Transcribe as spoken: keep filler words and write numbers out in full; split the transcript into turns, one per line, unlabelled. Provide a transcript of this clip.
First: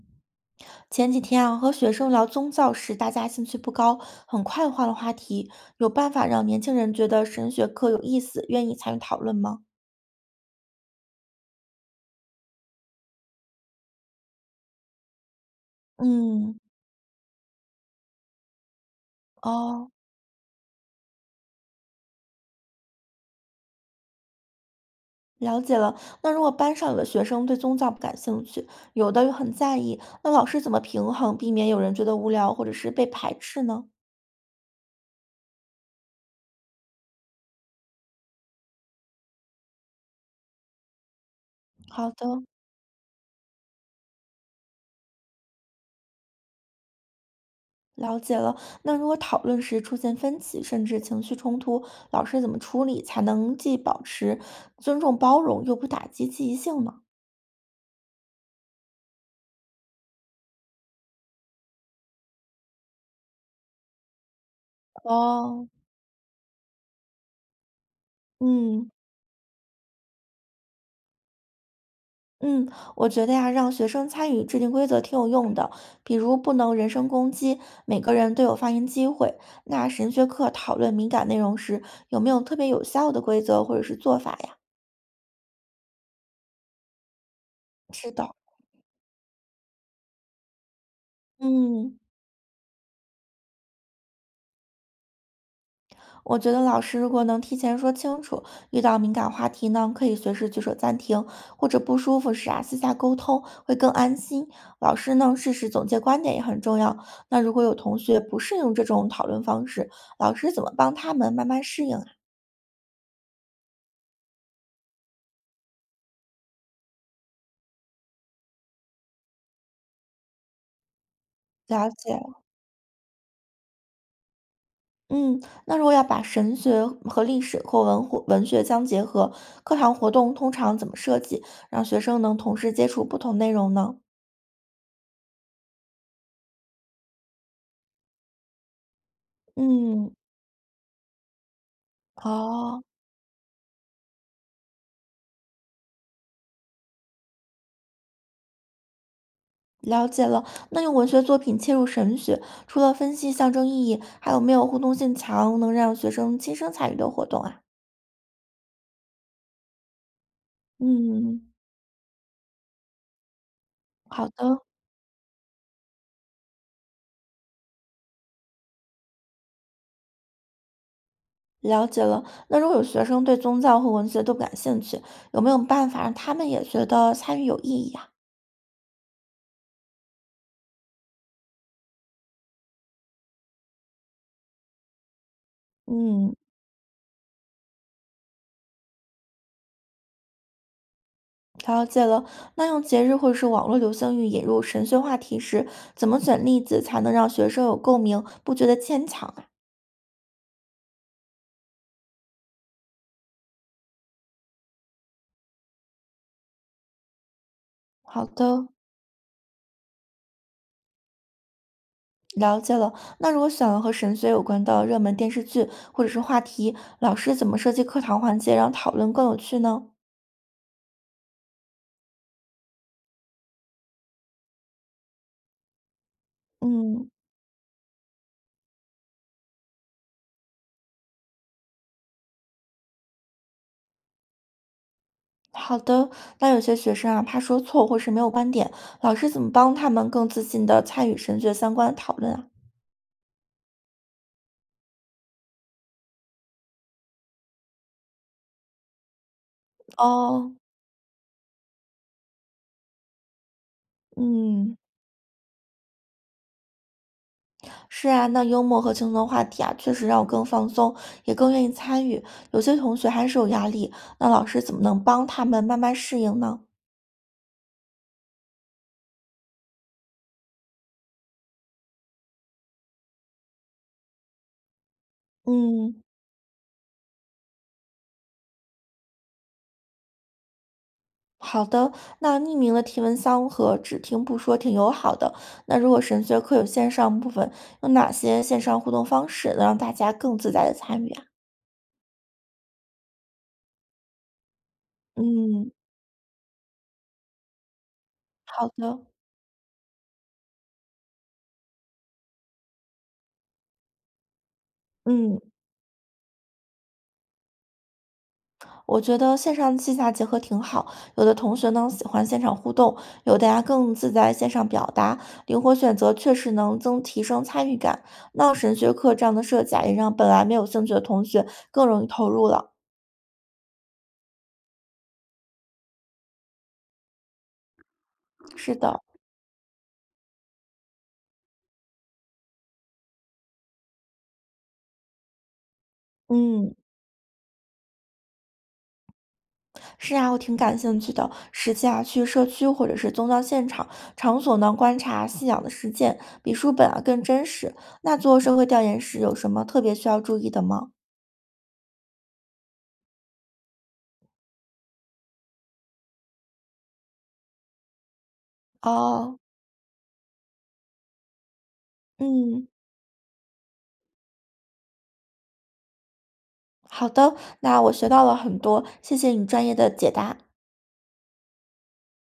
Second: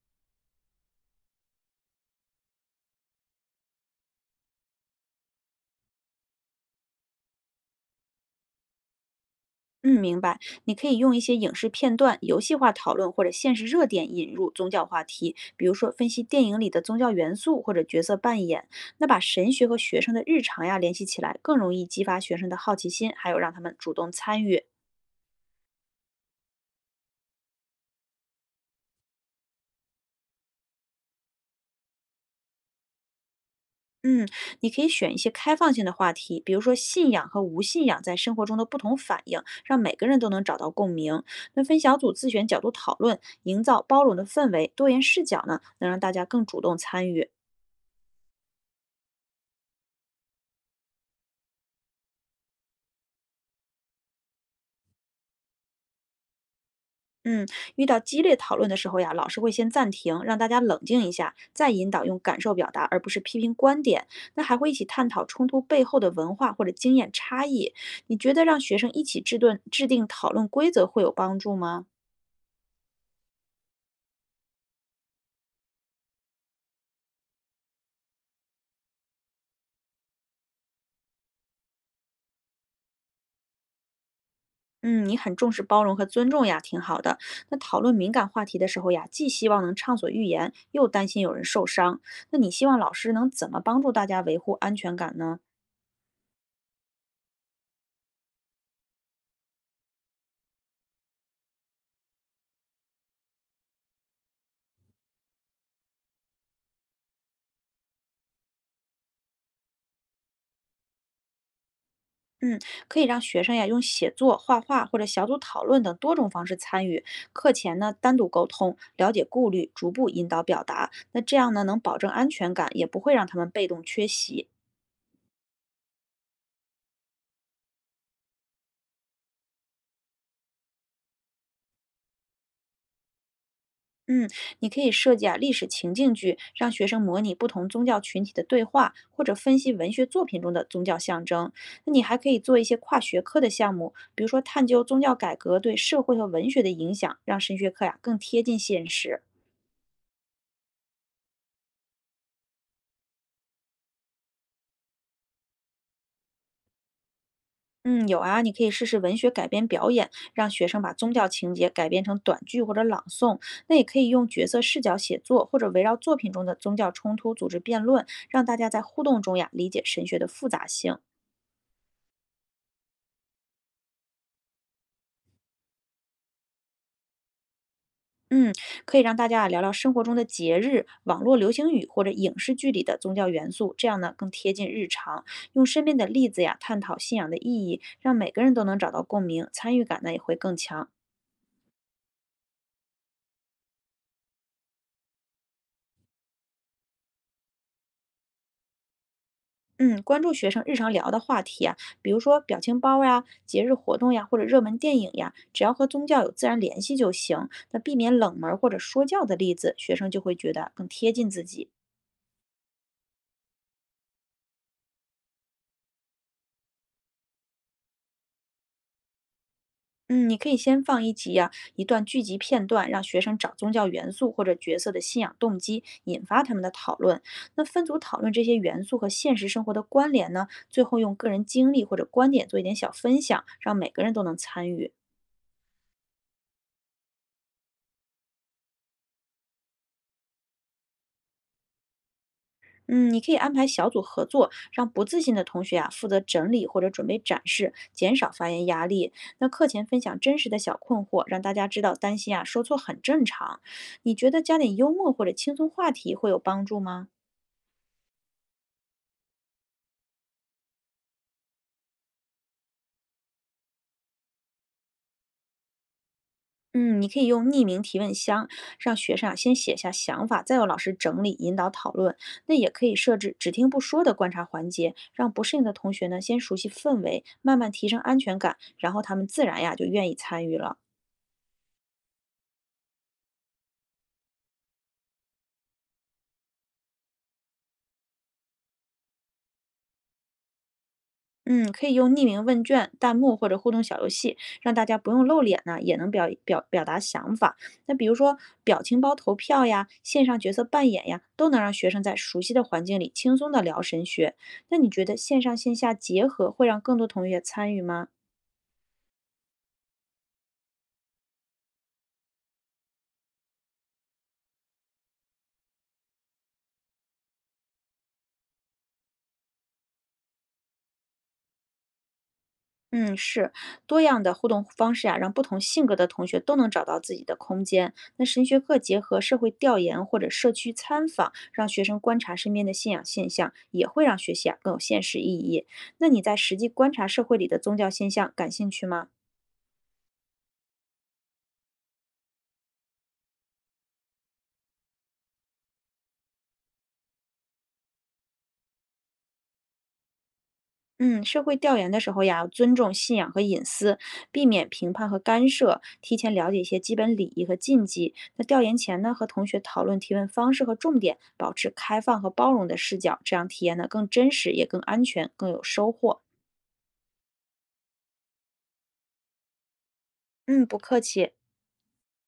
前几天啊，和学生聊宗教时，大家兴趣不高，很快换了话题。有办法让年轻人觉得神学课有意思，愿意参与讨论吗？
嗯，明白。你可以用一些影视片段、游戏化讨论或者现实热点引入宗教话题，比如说分析电
嗯，
影里的宗教元素或者角色扮演，那把神学和
哦，
学生的日常呀联系起来，更容易激发学生的好奇心，还有让他们主动参与。
了解了。那如果班上有的学生对宗教不感兴趣，有的又很在意，那老师怎么平衡，避免有人觉得无聊或者是被排斥呢？
嗯，你可以选一些开放性的话题，比如说信仰和无信仰在生活中的不同反应，让每个人都能找到共鸣。那分小
好
组自
的，
选角度讨论，营造包容的氛围，多元视角呢，能让大家更主动参与。
了解了。那如果讨论时出现分歧，甚至情绪冲突，老师怎么处理才能既保持尊重包容，又不打击积极性呢？
嗯，遇到激烈讨论的时候呀，老师会先暂停，让大家冷静一下，再引导用感受表达，而不是批评观点。那还会一起探讨冲突
哦，
背后的文化或者经验差异。你觉得让学
嗯
生一起制定制定讨论规则会有帮助吗？
嗯，我觉得呀，让学生参与制定规则挺有用的，比如不能人身攻击，每个人都有发言机会。那神学课讨论敏感内容时，有没有特别有效的规则或者是做法呀？
嗯，你很重视包容和尊重呀，挺好的。那讨论敏
是
感
的，
话题的时候呀，既希望能畅所欲言，又担心有人受
嗯。
伤。那你希望老师能怎么帮助大家维护安全感呢？
我觉得老师如果能提前说清楚，遇到敏感话题呢，可以随时举手暂停，或者不舒服时啊，私下沟通会更安心。老师呢，适时总结观点也很重要。那如果有同学不适应这种讨论方式，老师怎么帮他们慢慢适应啊？
嗯，可以让学生呀用写作、画画或者小组讨论等多种方式参与。课前呢单独沟通，了解顾虑，逐步引导表达。那这样呢能
了
保证
解
安
了，
全感，也不会让他们被动缺席。
嗯，那如果要把神学和历史或文或文学相结合，课堂活动通常怎么设计，让学生能同时接触不同内容呢？
嗯，你可以设计啊历史情境剧，让学生模拟不同宗教群体的对话，或者分析文学
嗯，
作品中的宗教象征。那你还可以做一些
哦，
跨学科的项目，比如说探究宗教改革对社会和文学的影响，让神学课呀更贴近现实。
了解了，那用文学作品切入神学，除了分析象征意义，还有没有互动性强，能让学生亲身参与的活动啊？
嗯，有啊，你可以试试文学改编表演，让学生把宗教
嗯，
情节改编成短剧或者朗诵。那也可以用
好
角
的，
色视角写作，或者围绕作品中的宗教冲突组织辩论，让大家在互动中呀理解神学的复杂性。
了解了。那如果有学生对宗教和文学都不感兴趣，有没有办法让他们也觉得参与有意义啊？
嗯，可以让大家啊聊聊生活中的节日、网络流行语或者影视剧里的宗教元素，这样呢更贴近日常。用身边的例
嗯，
子呀探讨信仰的意义，让每个人都能找到共鸣，参与感呢也会更强。
了解了。那用节日或者是网络流行语引入神学话题时，怎么选例子才能让学生有共鸣，不觉得牵强啊？
嗯，关注学生日常聊的话题啊，比如说表情包呀、节日活动呀，或者热门电影呀，只要和宗教有自然联系就行。那避免
好
冷门儿
的。
或者说教的例子，学生就会觉得更贴近自己。
了解了。那如果选了和神学有关的热门电视剧或者是话题，老师怎么设计课堂环节，让讨论更有趣呢？
嗯，你可以先放一集呀、一段剧集片段，让学生找宗教元素或者角色的信仰动机，引发他们的讨
嗯，
论。那分组讨论这些元素和现实生活的关联呢，最后用个人经历或者观点做一点小分享，让每个人都能参与。
好的。那有些学生啊，怕说错或是没有观点，老师怎么帮他们更自信地参与神学相关的讨论啊？
嗯，你可以安排小组合作，让不自信的同学啊负责整理或者准备展示，减少发言压力。那课前分享真实
哦，
的小困惑，让大家知道担心啊说错很正常。你觉得加点
嗯，
幽默或者轻松话题会有帮助吗？
是啊，那幽默和轻松的话题啊，确实让我更放松，也更愿意参与。有些同学还是有压力，那老师怎么能帮他们慢慢适应呢？
嗯，你可以用匿名提问箱，让学生啊先写下想法，再由老师整理引导讨论。那也可以设置只听不说的观察环节，让不适应的同
嗯。
学呢先熟悉氛围，慢慢提升安全感，然后他们自然呀就愿意参与了。
好的，那匿名的提问箱和只听不说挺友好的。那如果神学课有线上部分，有哪些线上互动方式能让大家更自在的参与啊？
嗯，可以用匿名问卷、弹幕或者互动小游戏，让大家不用露脸
嗯，
呢，也能表表表达想法。那比如说
好
表情
的。
包投票呀、线上角色扮演呀，都能让学生在熟悉的环境里轻松的聊神学。那你觉得
嗯，
线上线下结合会让更多同学参与吗？
我觉得线上线下结合挺好。有的同学呢喜欢现场互动，有的呀更自在线上表达，灵活选择确实能增提升参与感。那神学课这样的设计啊，也让本来没有兴趣的同学更容易投入了。
嗯，是多样的互动方式啊，让不同性格的同学都能找到自己的空间。那神学
是
课结
的，
合社会调研或者社区参访，让学生观察身边的信仰现象，也会让学习啊更有现实意义。那你在实际
嗯。
观察社会里的宗教现象感兴趣吗？
是啊，我挺感兴趣的。实际啊，去社区或者是宗教现场场所呢，观察信仰的实践，比书本啊更真实。那做社会调研时有什么特别需要注意的吗？
嗯，社会调研的时候呀，要尊重信仰和隐私，避免评判和干涉，提前了解一些基本礼仪和禁忌。那调研前呢，和
哦，
同学讨论提问方式和重点，保持开放和包容
嗯，
的视角，这样体验呢更真实，也更安全，更有收获。
好的，那我学到了很多，谢谢你专业的解答。
嗯，不客气。